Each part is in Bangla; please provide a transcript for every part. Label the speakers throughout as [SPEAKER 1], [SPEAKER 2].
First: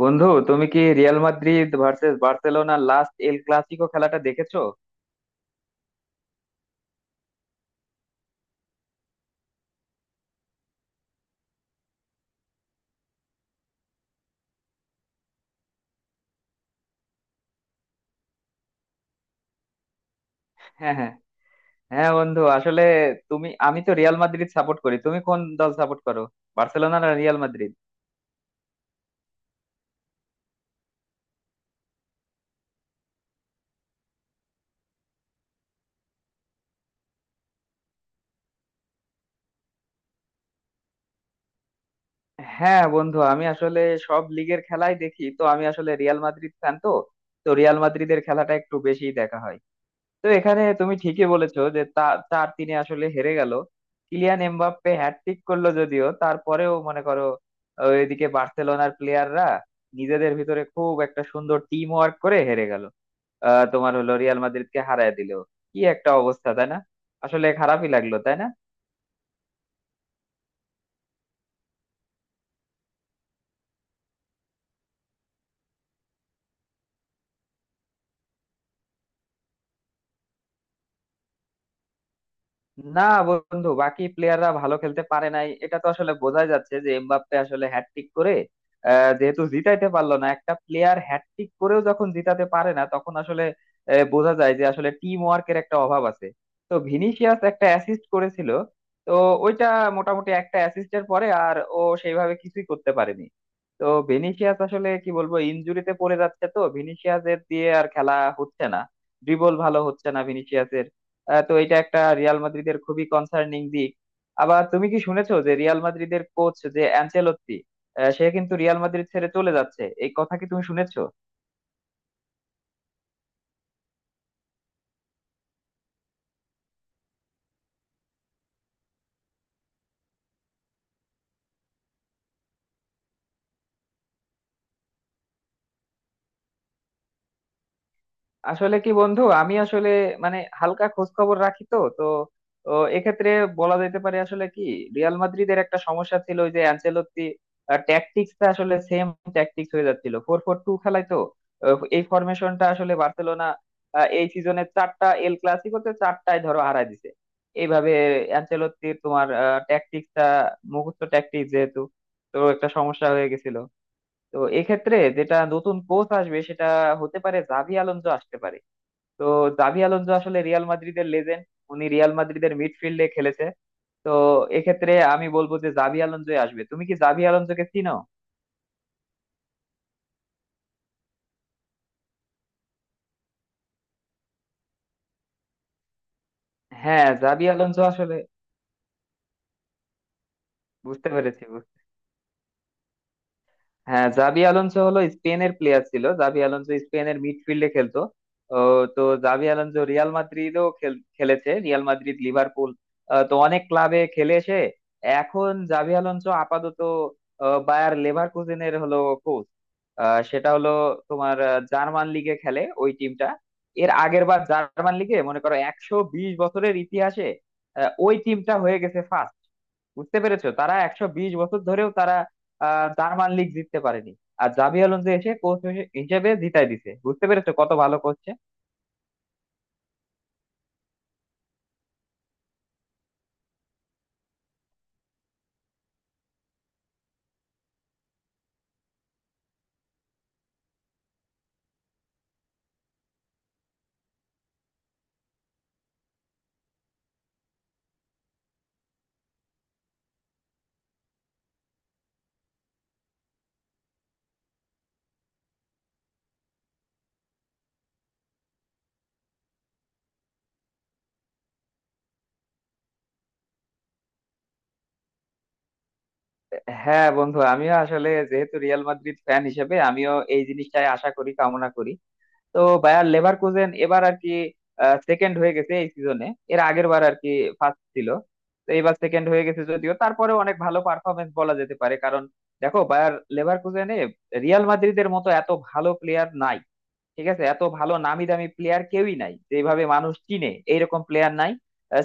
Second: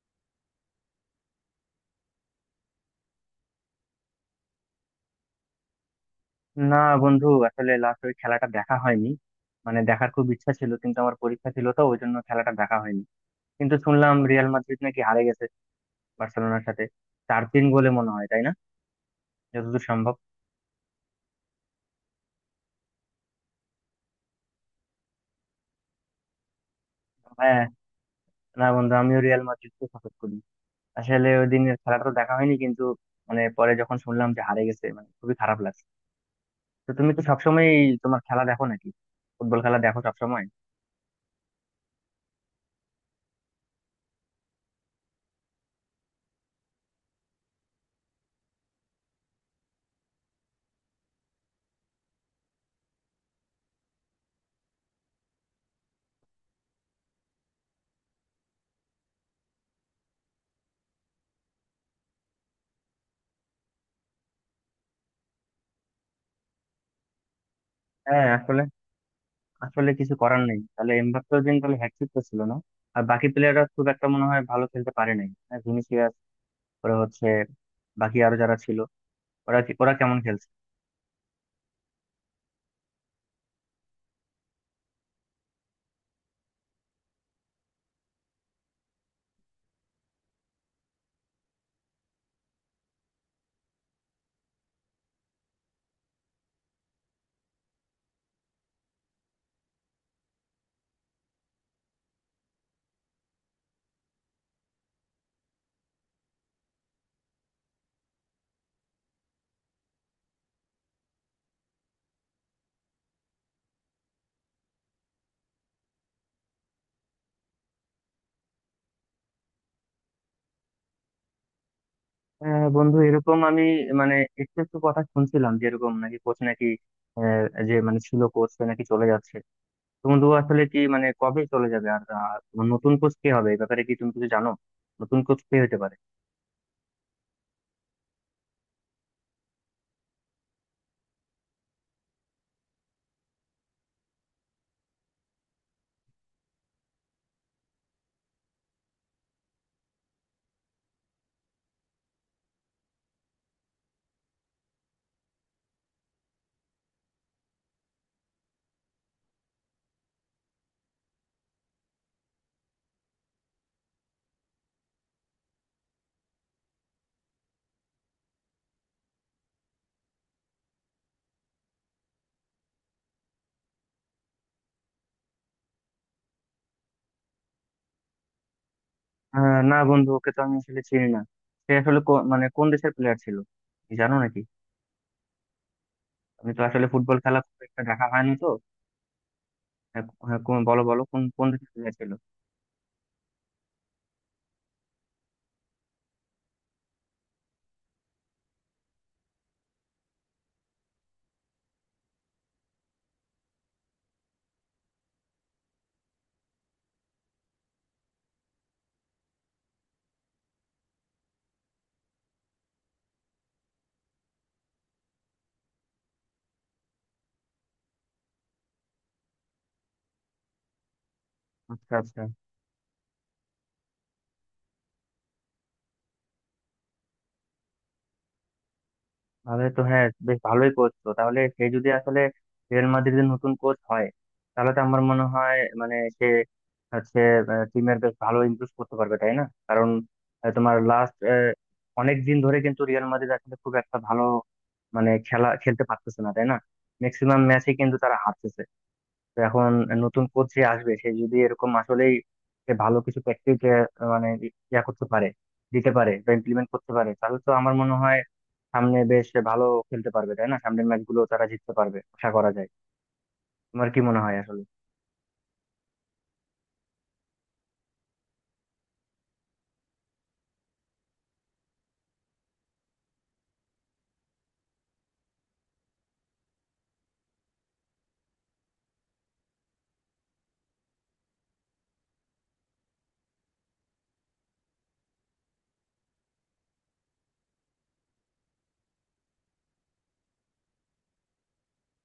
[SPEAKER 1] বন্ধু, তুমি কি Real Madrid versus Barcelona last El Clasico খেলাটা দেখেছো?
[SPEAKER 2] না, বন্ধু আসলে লাস্ট ওই খেলাটা দেখা হয়নি। মানে দেখার খুব ইচ্ছা ছিল কিন্তু আমার পরীক্ষা ছিল, তো ওই জন্য খেলাটা দেখা হয়নি। কিন্তু শুনলাম রিয়াল মাদ্রিদ নাকি হারে গেছে বার্সেলোনার সাথে, 4-3 গোলে মনে হয়, তাই না? যতদূর সম্ভব।
[SPEAKER 1] হ্যাঁ হ্যাঁ হ্যাঁ বন্ধু, আসলে তুমি আমি তো রিয়াল মাদ্রিদ সাপোর্ট করি, তুমি কোন দল সাপোর্ট করো? বার্সেলোনা না রিয়াল
[SPEAKER 2] হ্যাঁ,
[SPEAKER 1] মাদ্রিদ?
[SPEAKER 2] না বন্ধু, আমিও রিয়াল মাদ্রিদকে সাপোর্ট করি। আসলে ওই দিনের খেলাটা তো দেখা হয়নি, কিন্তু মানে পরে যখন শুনলাম যে হারে গেছে, মানে খুবই খারাপ লাগছে। তো তুমি তো সবসময় তোমার খেলা দেখো নাকি, ফুটবল খেলা দেখো সবসময়?
[SPEAKER 1] হ্যাঁ বন্ধু, আমি আসলে সব লিগের খেলাই দেখি, তো আমি আসলে রিয়াল মাদ্রিদ ফ্যান তো, তো রিয়াল মাদ্রিদের খেলাটা একটু বেশি দেখা হয়। তো এখানে তুমি ঠিকই বলেছো যে তা 4-3-এ আসলে হেরে গেল। কিলিয়ান এমবাপ্পে হ্যাটট্রিক করলো, যদিও তারপরেও মনে করো, এদিকে বার্সেলোনার প্লেয়াররা নিজেদের ভিতরে খুব একটা সুন্দর টিম ওয়ার্ক করে হেরে গেল। তোমার হলো রিয়াল মাদ্রিদকে হারায় দিল। কি একটা অবস্থা, তাই না? আসলে খারাপই লাগলো,
[SPEAKER 2] হ্যাঁ,
[SPEAKER 1] তাই না?
[SPEAKER 2] আসলে আসলে কিছু করার নেই। তাহলে এমবাপ্পেও দিন তাহলে হ্যাটট্রিক তো ছিল না। আর বাকি প্লেয়াররা খুব একটা মনে হয় ভালো খেলতে পারে নাই। হ্যাঁ, ভিনিসিয়াস, ওরা হচ্ছে, বাকি আরো যারা ছিল, ওরা কেমন খেলছে?
[SPEAKER 1] না বন্ধু, বাকি প্লেয়াররা ভালো খেলতে পারে নাই, এটা তো আসলে বোঝাই যাচ্ছে যে এমবাপ্পে আসলে হ্যাটট্রিক করে, যেহেতু জিতাইতে পারলো না, একটা প্লেয়ার হ্যাটট্রিক করেও যখন জিতাতে পারে না তখন আসলে বোঝা যায় যে আসলে টিম ওয়ার্কের একটা অভাব আছে। তো ভিনিসিয়াস একটা অ্যাসিস্ট করেছিল, তো ওইটা মোটামুটি একটা অ্যাসিস্টের পরে আর ও সেইভাবে কিছুই করতে পারেনি। তো ভিনিসিয়াস আসলে কি বলবো, ইনজুরিতে পড়ে যাচ্ছে, তো ভিনিসিয়াসের দিয়ে আর খেলা হচ্ছে না, ড্রিবল ভালো হচ্ছে না ভিনিসিয়াস, তো এটা একটা রিয়াল মাদ্রিদের খুবই কনসার্নিং দিক। আবার তুমি কি শুনেছো যে রিয়াল মাদ্রিদের কোচ যে অ্যানচেলত্তি, সে কিন্তু রিয়াল মাদ্রিদ ছেড়ে চলে যাচ্ছে, এই কথা কি তুমি শুনেছো?
[SPEAKER 2] বন্ধু এরকম আমি, মানে, একটু একটু কথা শুনছিলাম যে এরকম নাকি কোচ নাকি, যে মানে ছিল কোচ নাকি চলে যাচ্ছে। তো বন্ধু আসলে কি, মানে কবে চলে যাবে আর, আর তোমার নতুন কোচ কে হবে এই ব্যাপারে কি তুমি কিছু জানো? নতুন কোচ কে হতে পারে?
[SPEAKER 1] আসলে কি বন্ধু, আমি আসলে মানে হালকা খোঁজ খবর রাখি, তো তো তো এক্ষেত্রে বলা যেতে পারে আসলে কি, রিয়াল মাদ্রিদের একটা সমস্যা ছিল ওই যে অ্যানচেলত্তি ট্যাকটিক্সটা আসলে সেম ট্যাকটিক্স হয়ে যাচ্ছিল, 4-4-2 খেলায় তো। এই ফরমেশনটা আসলে বার্সেলোনা এই সিজনে চারটা এল ক্লাসিকোতে চারটায় ধরো হারায় দিছে এইভাবে। অ্যানচেলত্তির তোমার ট্যাকটিক্সটা মুখস্থ ট্যাকটিক্স যেহেতু, তো একটা সমস্যা হয়ে গেছিল। তো এক্ষেত্রে যেটা নতুন কোচ আসবে সেটা হতে পারে জাভি আলোনসো আসতে পারে। তো জাভি আলোনসো আসলে রিয়াল মাদ্রিদের লেজেন্ড, উনি রিয়াল মাদ্রিদের মিডফিল্ডে খেলেছে। তো এক্ষেত্রে আমি বলবো যে জাভি আলোনসোই আসবে, তুমি কি জাভি আলোনসোকে চিনো?
[SPEAKER 2] না বন্ধু, ওকে তো আমি আসলে চিনি না। সে আসলে মানে কোন দেশের প্লেয়ার ছিল কি জানো নাকি? আমি তো আসলে
[SPEAKER 1] হ্যাঁ
[SPEAKER 2] ফুটবল খেলা
[SPEAKER 1] জাভি
[SPEAKER 2] খুব একটা
[SPEAKER 1] আলোনসো
[SPEAKER 2] দেখা
[SPEAKER 1] আসলে
[SPEAKER 2] হয়নি তো। হ্যাঁ, হ্যাঁ, বলো বলো
[SPEAKER 1] বুঝতে
[SPEAKER 2] কোন
[SPEAKER 1] পেরেছি।
[SPEAKER 2] কোন দেশে খেলেছিল?
[SPEAKER 1] হ্যাঁ, জাবি আলোনসো হলো স্পেনের প্লেয়ার ছিল, জাবি আলোনসো স্পেনের মিডফিল্ডে খেলতো। ও, তো জাবি আলোনসো রিয়াল মাদ্রিদও খেলেছে, রিয়াল মাদ্রিদ, লিভারপুল, তো অনেক ক্লাবে খেলে এসে এখন জাবি আলোনসো আপাতত বায়ার লেভারকুজেনের হলো কোচ। সেটা হলো তোমার জার্মান লিগে খেলে ওই টিমটা। এর আগের বার জার্মান লিগে মনে করো 120 বছরের ইতিহাসে ওই টিমটা হয়ে গেছে ফার্স্ট। বুঝতে পেরেছো, তারা 120 বছর ধরেও
[SPEAKER 2] আচ্ছা,
[SPEAKER 1] তারা
[SPEAKER 2] আচ্ছা।
[SPEAKER 1] আহ জার্মান লিগ জিততে পারেনি, আর জাবি আলোনসো এসে কোচ হিসেবে জিতাই দিছে। বুঝতে পেরেছো কত ভালো কোচ।
[SPEAKER 2] তাহলে তো হ্যাঁ, বেশ ভালোই কোচ তো। তাহলে সে যদি আসলে রিয়াল মাদ্রিদের নতুন কোচ হয়, তাহলে তো আমার মনে হয় মানে সে হচ্ছে টিমের বেশ ভালো ইমপ্রুভ করতে পারবে, তাই না? কারণ তোমার লাস্ট অনেক দিন ধরে কিন্তু রিয়াল মাদ্রিদ আসলে খুব একটা ভালো মানে খেলা খেলতে পারতেছে না, তাই না? ম্যাক্সিমাম ম্যাচে কিন্তু তারা হারতেছে। তো এখন নতুন কোচ যে আসবে, সে যদি এরকম আসলেই সে ভালো কিছু প্র্যাকটিস, মানে ইয়া করতে পারে, দিতে পারে, বা ইমপ্লিমেন্ট করতে পারে, তাহলে তো আমার মনে হয় সামনে বেশ ভালো খেলতে পারবে, তাই না? সামনের ম্যাচগুলো তারা জিততে পারবে আশা করা যায়। তোমার কি মনে হয় আসলে?
[SPEAKER 1] হ্যাঁ বন্ধু, আমিও আসলে যেহেতু রিয়াল মাদ্রিদ ফ্যান হিসেবে আমিও এই জিনিসটাই আশা করি, কামনা করি। তো বায়ার লেভারকুজেন এবার আর কি সেকেন্ড হয়ে গেছে এই সিজনে, এর আগের বার আর কি ফার্স্ট ছিল। তো এবার সেকেন্ড হয়ে গেছে, যদিও তারপরে অনেক ভালো পারফরমেন্স বলা যেতে পারে, কারণ দেখো বায়ার লেভারকুজেনে রিয়াল মাদ্রিদের মতো এত ভালো প্লেয়ার নাই, ঠিক আছে, এত ভালো নামি দামি প্লেয়ার কেউই নাই, যেভাবে মানুষ চিনে এইরকম প্লেয়ার নাই।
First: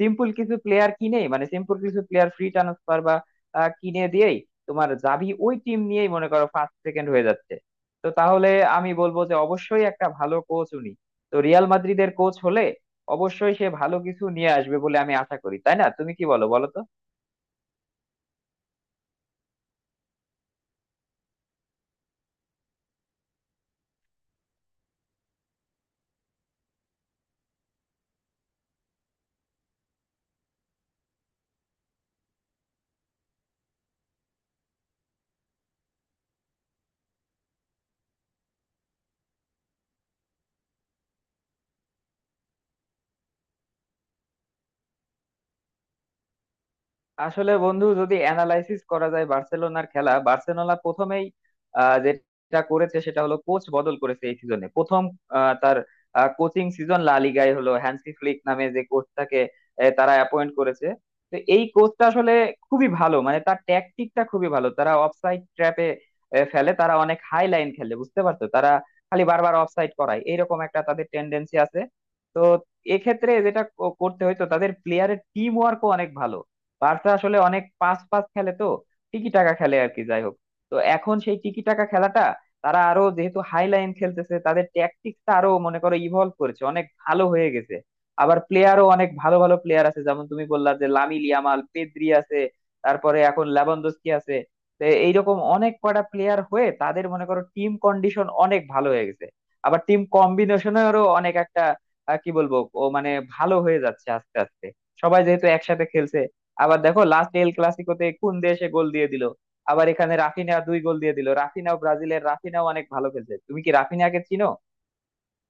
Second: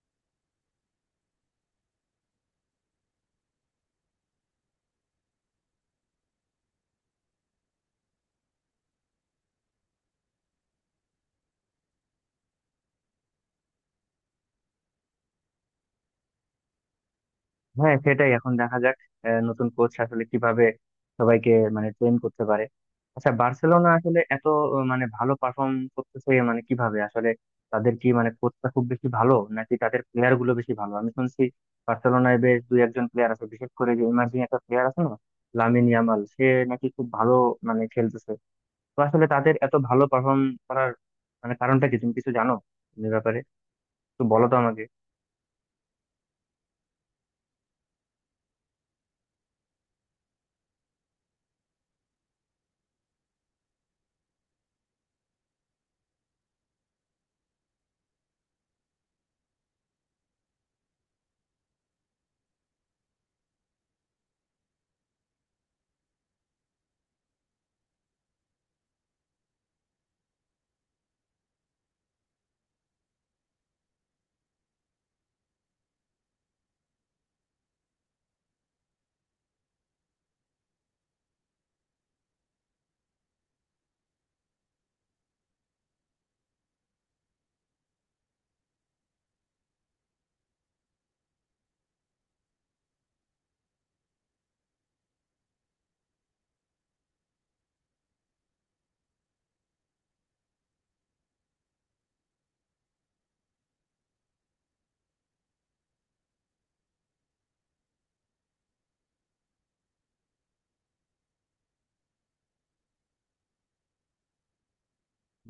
[SPEAKER 1] সিম্পল কিছু প্লেয়ার কিনে মানে সিম্পল কিছু প্লেয়ার ফ্রি ট্রান্সফার বা কিনে দিয়েই তোমার যাবি ওই টিম নিয়েই মনে করো ফার্স্ট সেকেন্ড হয়ে যাচ্ছে। তো তাহলে আমি বলবো যে অবশ্যই একটা ভালো কোচ উনি। তো রিয়াল মাদ্রিদের কোচ হলে অবশ্যই সে ভালো কিছু নিয়ে আসবে বলে আমি আশা করি, তাই না? তুমি কি বলো, বলো তো।
[SPEAKER 2] হ্যাঁ, সেটাই, এখন দেখা যাক নতুন কোচ আসলে কিভাবে সবাইকে মানে ট্রেন করতে পারে। আচ্ছা, বার্সেলোনা আসলে এত মানে ভালো পারফর্ম করতেছে, মানে কিভাবে আসলে? তাদের কি মানে কোচটা খুব বেশি ভালো নাকি তাদের প্লেয়ার গুলো বেশি ভালো? আমি শুনছি বার্সেলোনায় বেশ দুই একজন প্লেয়ার আছে, বিশেষ করে যে ইমার্জিং একটা প্লেয়ার আছে না, লামিন ইয়ামাল, সে নাকি খুব ভালো মানে খেলতেছে। তো আসলে তাদের এত ভালো পারফর্ম করার মানে কারণটা কি তুমি কিছু জানো এই ব্যাপারে? একটু বলো তো আমাকে।
[SPEAKER 1] আসলে বন্ধু, যদি অ্যানালাইসিস করা যায় বার্সেলোনার খেলা, বার্সেলোনা প্রথমেই যেটা করেছে সেটা হলো কোচ বদল করেছে এই সিজনে প্রথম। তার কোচিং সিজন লা লিগায় হলো, হ্যান্সি ফ্লিক নামে যে কোচটাকে তারা অ্যাপয়েন্ট করেছে। তো এই কোচটা আসলে খুবই ভালো, মানে তার ট্যাকটিকটা খুবই ভালো, তারা অফসাইড ট্র্যাপে ফেলে, তারা অনেক হাই লাইন খেলে। বুঝতে পারছো, তারা খালি বারবার অফসাইড করায়, এইরকম একটা তাদের টেন্ডেন্সি আছে। তো এক্ষেত্রে যেটা করতে হয়তো তাদের প্লেয়ারের টিম ওয়ার্কও অনেক ভালো। বার্সা আসলে অনেক পাস পাস খেলে, তো টিকি টাকা খেলে আর কি, যাই হোক। তো এখন সেই টিকি টাকা খেলাটা তারা আরো যেহেতু হাই লাইন খেলতেছে, তাদের ট্যাকটিক্সটা আরো মনে করো ইভলভ করেছে, অনেক ভালো হয়ে গেছে। আবার প্লেয়ারও অনেক ভালো ভালো প্লেয়ার আছে, যেমন তুমি বললা যে লামিল ইয়ামাল, পেদ্রি আছে, তারপরে এখন লেভানডস্কি আছে। তো এইরকম অনেক কয়টা প্লেয়ার হয়ে তাদের মনে করো টিম কন্ডিশন অনেক ভালো হয়ে গেছে। আবার টিম কম্বিনেশনেরও অনেক একটা কি বলবো, ও মানে ভালো হয়ে যাচ্ছে আস্তে আস্তে, সবাই যেহেতু একসাথে খেলছে। আবার দেখো লাস্ট এল ক্লাসিকোতে কোন দেশে গোল দিয়ে দিল, আবার এখানে রাফিনা 2 গোল দিয়ে দিল, রাফিনাও ব্রাজিলের, রাফিনাও অনেক ভালো খেলছে। তুমি কি রাফিনাকে চিনো?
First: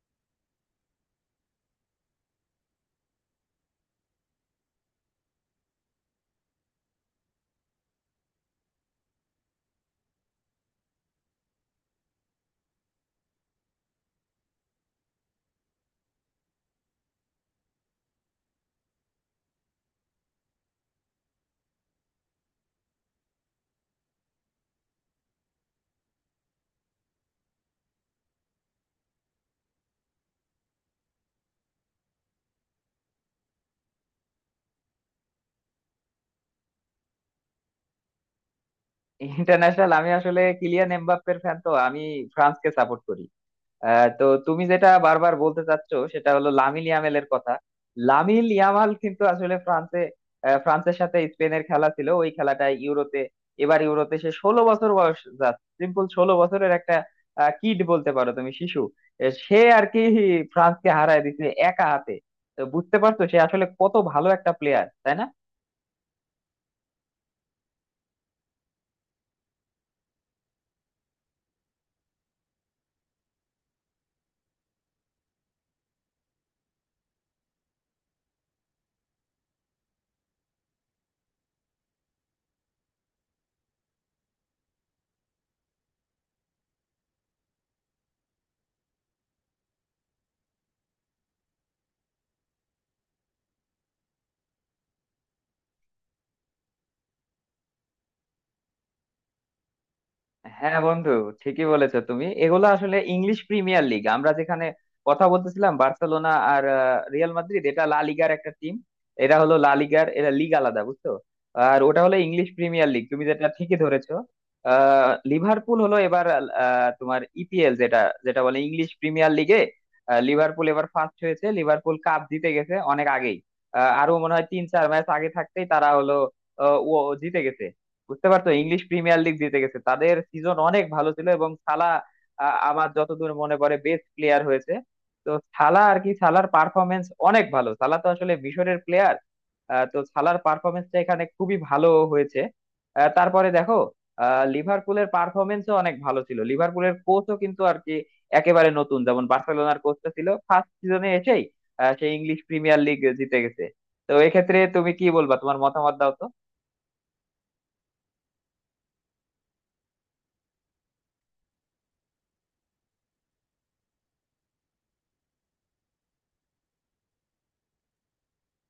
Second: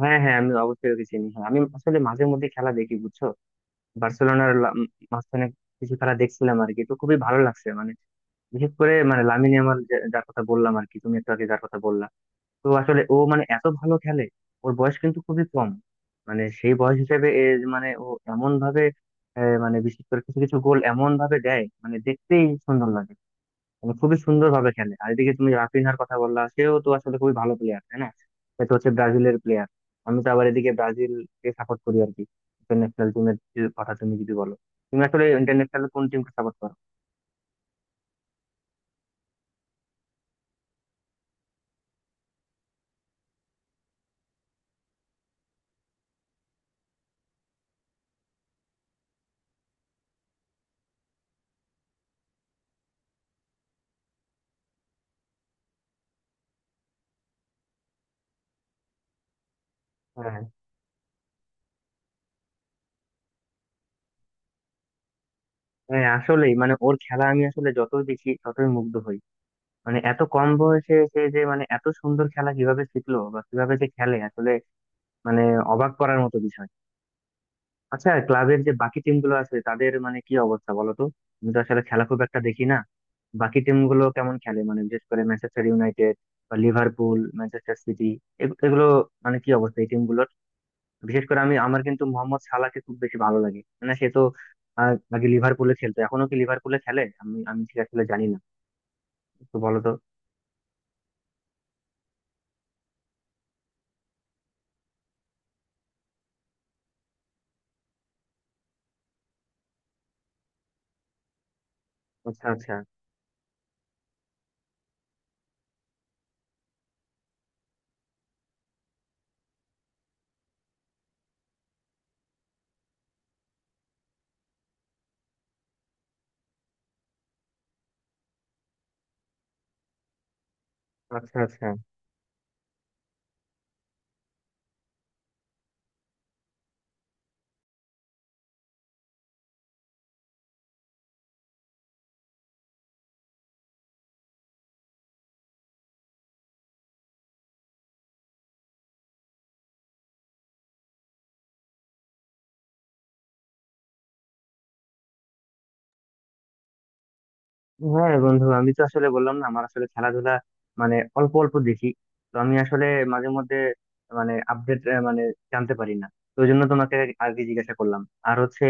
[SPEAKER 2] হ্যাঁ, হ্যাঁ, আমি অবশ্যই ওকে চিনি। হ্যাঁ, আমি আসলে মাঝে মধ্যে খেলা দেখি বুঝছো। বার্সেলোনার লা- উম মাঝখানে কিছু খেলা দেখছিলাম আর কি। তো খুবই ভালো লাগছে, মানে বিশেষ করে মানে লামিনে আমার, যার কথা বললাম আর কি, তুমি একটু আগে যার কথা বললা। তো আসলে ও মানে এত ভালো খেলে, ওর বয়স কিন্তু খুবই কম। মানে সেই বয়স হিসেবে এ যে মানে ও এমন ভাবে, মানে বিশেষ করে কিছু কিছু গোল এমন ভাবে দেয় মানে দেখতেই সুন্দর লাগে। মানে খুবই সুন্দর ভাবে খেলে। আর এদিকে তুমি রাফিনহার কথা বললা, সেও তো আসলে খুবই ভালো প্লেয়ার, তাই না? সে তো হচ্ছে ব্রাজিলের প্লেয়ার। আমি তো আবার এদিকে ব্রাজিলকে সাপোর্ট করি আর কি। ইন্টারন্যাশনাল টিমের কথা তুমি যদি বলো, তুমি আসলে ইন্টারন্যাশনাল কোন টিমকে সাপোর্ট করো?
[SPEAKER 1] ইন্টারন্যাশনাল আমি আসলে কিলিয়ান এমবাপ্পের ফ্যান, তো আমি ফ্রান্সকে সাপোর্ট করি। তো তুমি যেটা বারবার বলতে চাচ্ছ সেটা হলো লামিল ইয়ামালের কথা। লামিল ইয়ামাল কিন্তু আসলে ফ্রান্সে ফ্রান্সের সাথে স্পেনের খেলা ছিল ওই খেলাটায় ইউরোতে, এবার ইউরোতে, সে 16 বছর বয়স, জাস্ট সিম্পল 16 বছরের একটা কিড বলতে পারো, তুমি শিশু এ, সে আর কি
[SPEAKER 2] হ্যাঁ,
[SPEAKER 1] ফ্রান্সকে হারায় দিচ্ছে একা হাতে। তো বুঝতে পারছো সে আসলে কত ভালো একটা প্লেয়ার, তাই না?
[SPEAKER 2] হ্যাঁ, আসলেই, মানে ওর খেলা আমি আসলে যতই দেখি ততই মুগ্ধ হই। মানে এত কম বয়সে সে যে মানে এত সুন্দর খেলা কিভাবে শিখলো বা কিভাবে যে খেলে আসলে, মানে অবাক করার মতো বিষয়। আচ্ছা, ক্লাবের যে বাকি টিম গুলো আছে তাদের মানে কি অবস্থা বলো তো। আমি তো আসলে খেলা খুব একটা দেখি না। বাকি টিম গুলো কেমন খেলে, মানে বিশেষ করে ম্যানচেস্টার ইউনাইটেড বা লিভারপুল, ম্যানচেস্টার সিটি, এগুলো মানে কি অবস্থা এই টিম গুলোর? বিশেষ করে আমি, আমার কিন্তু মোহাম্মদ সালাহকে খুব বেশি ভালো লাগে। মানে সে তো আগে লিভারপুলে খেলতো, এখনো কি লিভারপুলে খেলে? আমি আমি ঠিক আসলে জানি না। তো বলো তো।
[SPEAKER 1] হ্যাঁ বন্ধু, ঠিকই বলেছো তুমি, এগুলো আসলে ইংলিশ প্রিমিয়ার লিগ, আমরা যেখানে কথা বলতেছিলাম বার্সেলোনা আর রিয়াল মাদ্রিদ, এটা লা লিগার একটা টিম। এরা হলো লা লিগার, এরা লিগ আলাদা, বুঝছো? আর ওটা হলো
[SPEAKER 2] আচ্ছা,
[SPEAKER 1] ইংলিশ
[SPEAKER 2] আচ্ছা।
[SPEAKER 1] প্রিমিয়ার লিগ, তুমি যেটা ঠিকই ধরেছো। আহ লিভারপুল হলো এবার তোমার EPL যেটা, যেটা বলে ইংলিশ প্রিমিয়ার লিগে, লিভারপুল এবার ফার্স্ট হয়েছে, লিভারপুল কাপ জিতে গেছে অনেক আগেই। আরো মনে হয় 3-4 ম্যাচ আগে থাকতেই তারা হলো আহ, ও জিতে গেছে। বুঝতে পারছো, ইংলিশ প্রিমিয়ার লিগ জিতে গেছে, তাদের সিজন অনেক ভালো ছিল,
[SPEAKER 2] আচ্ছা,
[SPEAKER 1] এবং
[SPEAKER 2] আচ্ছা।
[SPEAKER 1] সালা আমার যতদূর মনে পড়ে বেস্ট প্লেয়ার হয়েছে। তো সালা আর কি, সালার পারফরমেন্স অনেক ভালো, সালা তো আসলে মিশরের প্লেয়ার, তো সালার পারফরমেন্সটা এখানে খুবই ভালো হয়েছে। তারপরে দেখো লিভারপুলের পারফরমেন্সও অনেক ভালো ছিল, লিভারপুলের কোচও কিন্তু আর কি একেবারে নতুন, যেমন বার্সেলোনার কোচটা ছিল ফার্স্ট সিজনে এসেই সে ইংলিশ প্রিমিয়ার লিগ জিতে গেছে। তো এক্ষেত্রে তুমি কি বলবা, তোমার মতামত দাও তো।
[SPEAKER 2] হ্যাঁ বন্ধু, আমি তো আসলে বললাম না, আমার আসলে খেলাধুলা মানে অল্প অল্প দেখি। তো আমি আসলে মাঝে মধ্যে মানে আপডেট মানে জানতে পারি না। তো ওই জন্য তোমাকে আগে জিজ্ঞাসা করলাম। আর হচ্ছে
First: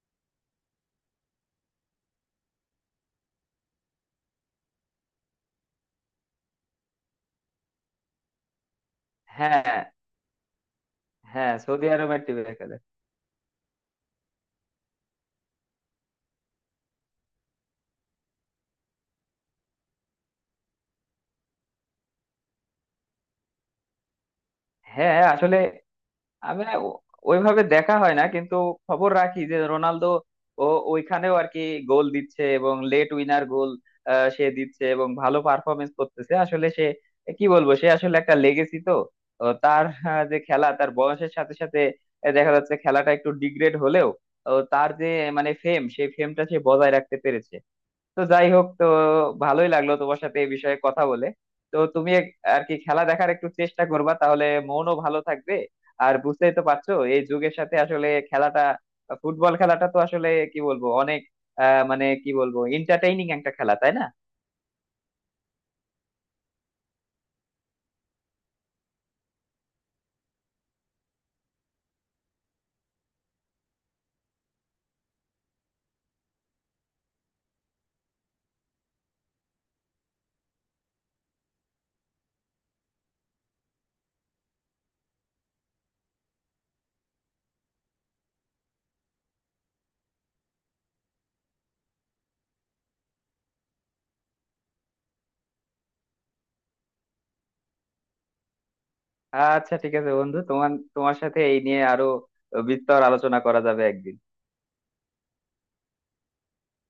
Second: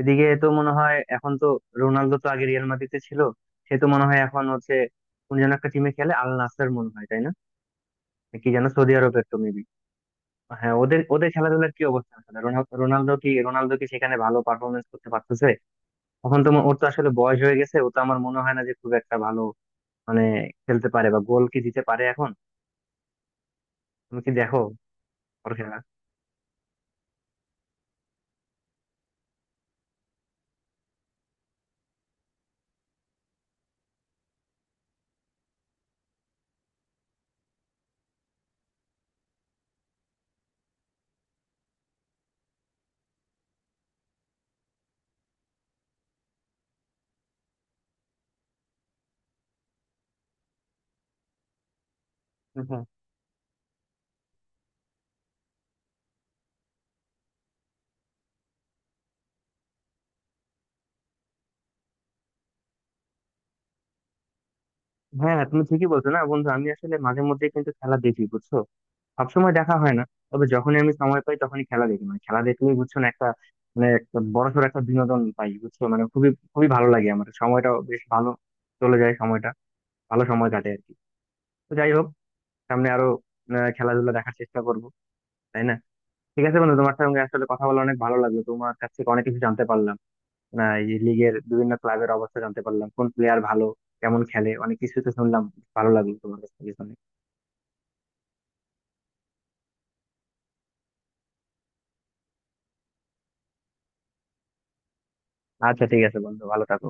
[SPEAKER 2] এদিকে তো মনে হয় এখন তো, রোনালদো তো আগে রিয়াল মাদ্রিদে ছিল, সে তো মনে হয় এখন হচ্ছে কোন যেন একটা টিমে খেলে, আল নাসের মনে হয় তাই না? কি যেন সৌদি আরবের তো, মেবি।
[SPEAKER 1] হ্যাঁ
[SPEAKER 2] হ্যাঁ, ওদের ওদের
[SPEAKER 1] হ্যাঁ
[SPEAKER 2] খেলাধুলার কি
[SPEAKER 1] সৌদি
[SPEAKER 2] অবস্থা
[SPEAKER 1] আরবের
[SPEAKER 2] আসলে?
[SPEAKER 1] টিভি দেখা যায়।
[SPEAKER 2] রোনালদো কি, রোনালদো কি সেখানে ভালো পারফরমেন্স করতে পারতেছে? এখন তো ওর তো আসলে বয়স হয়ে গেছে, ও তো আমার মনে হয় না যে খুব একটা ভালো মানে খেলতে পারে বা গোল কি দিতে পারে এখন। তুমি কি দেখো
[SPEAKER 1] হ্যাঁ
[SPEAKER 2] ওর
[SPEAKER 1] আসলে
[SPEAKER 2] খেলা?
[SPEAKER 1] আমি না ওইভাবে দেখা হয় না, কিন্তু খবর রাখি যে রোনালদো ও ওইখানেও আর কি গোল দিচ্ছে, এবং লেট উইনার গোল সে দিচ্ছে, এবং ভালো পারফরমেন্স করতেছে। আসলে সে কি বলবো, সে আসলে একটা লেগেসি তো, ও তার যে খেলা, তার বয়সের সাথে সাথে দেখা যাচ্ছে খেলাটা একটু ডিগ্রেড হলেও ও তার যে মানে ফেম, সেই ফেমটা সে বজায় রাখতে পেরেছে। তো যাই হোক, তো ভালোই লাগলো তোমার সাথে এই বিষয়ে কথা বলে। তো তুমি আর কি
[SPEAKER 2] হ্যাঁ,
[SPEAKER 1] খেলা দেখার একটু চেষ্টা করবা, তাহলে মনও ভালো থাকবে। আর বুঝতেই তো পারছো, এই যুগের সাথে আসলে খেলাটা, ফুটবল খেলাটা তো আসলে কি বলবো অনেক আহ মানে কি বলবো এন্টারটেইনিং একটা খেলা, তাই না?
[SPEAKER 2] হ্যাঁ, তুমি ঠিকই বলছো না বন্ধু। আমি আসলে মাঝে মধ্যে কিন্তু খেলা দেখি বুঝছো, সবসময় দেখা হয় না। তবে যখনই আমি সময় পাই তখনই খেলা দেখি। মানে খেলা দেখলেই বুঝছো না, একটা মানে একটা বড়সড় একটা বিনোদন পাই বুঝছো, মানে খুবই খুবই ভালো লাগে আমার। সময়টা বেশ ভালো চলে যায়, সময়টা ভালো সময় কাটে আর কি। তো যাই হোক, সামনে আরো খেলাধুলা দেখার চেষ্টা করবো, তাই না? ঠিক আছে বন্ধু, তোমার সঙ্গে আসলে কথা বলে অনেক ভালো লাগলো, তোমার কাছ থেকে অনেক কিছু জানতে পারলাম। না, এই লিগের বিভিন্ন ক্লাবের অবস্থা জানতে পারলাম, কোন প্লেয়ার ভালো, কেমন খেলে, অনেক কিছু তো শুনলাম। ভালো লাগলো তোমার কাছ থেকে শুনে।
[SPEAKER 1] আচ্ছা ঠিক আছে বন্ধু, তোমার তোমার সাথে এই নিয়ে আরো বিস্তর আলোচনা করা যাবে একদিন।
[SPEAKER 2] আচ্ছা ঠিক আছে বন্ধু, ভালো থাকো।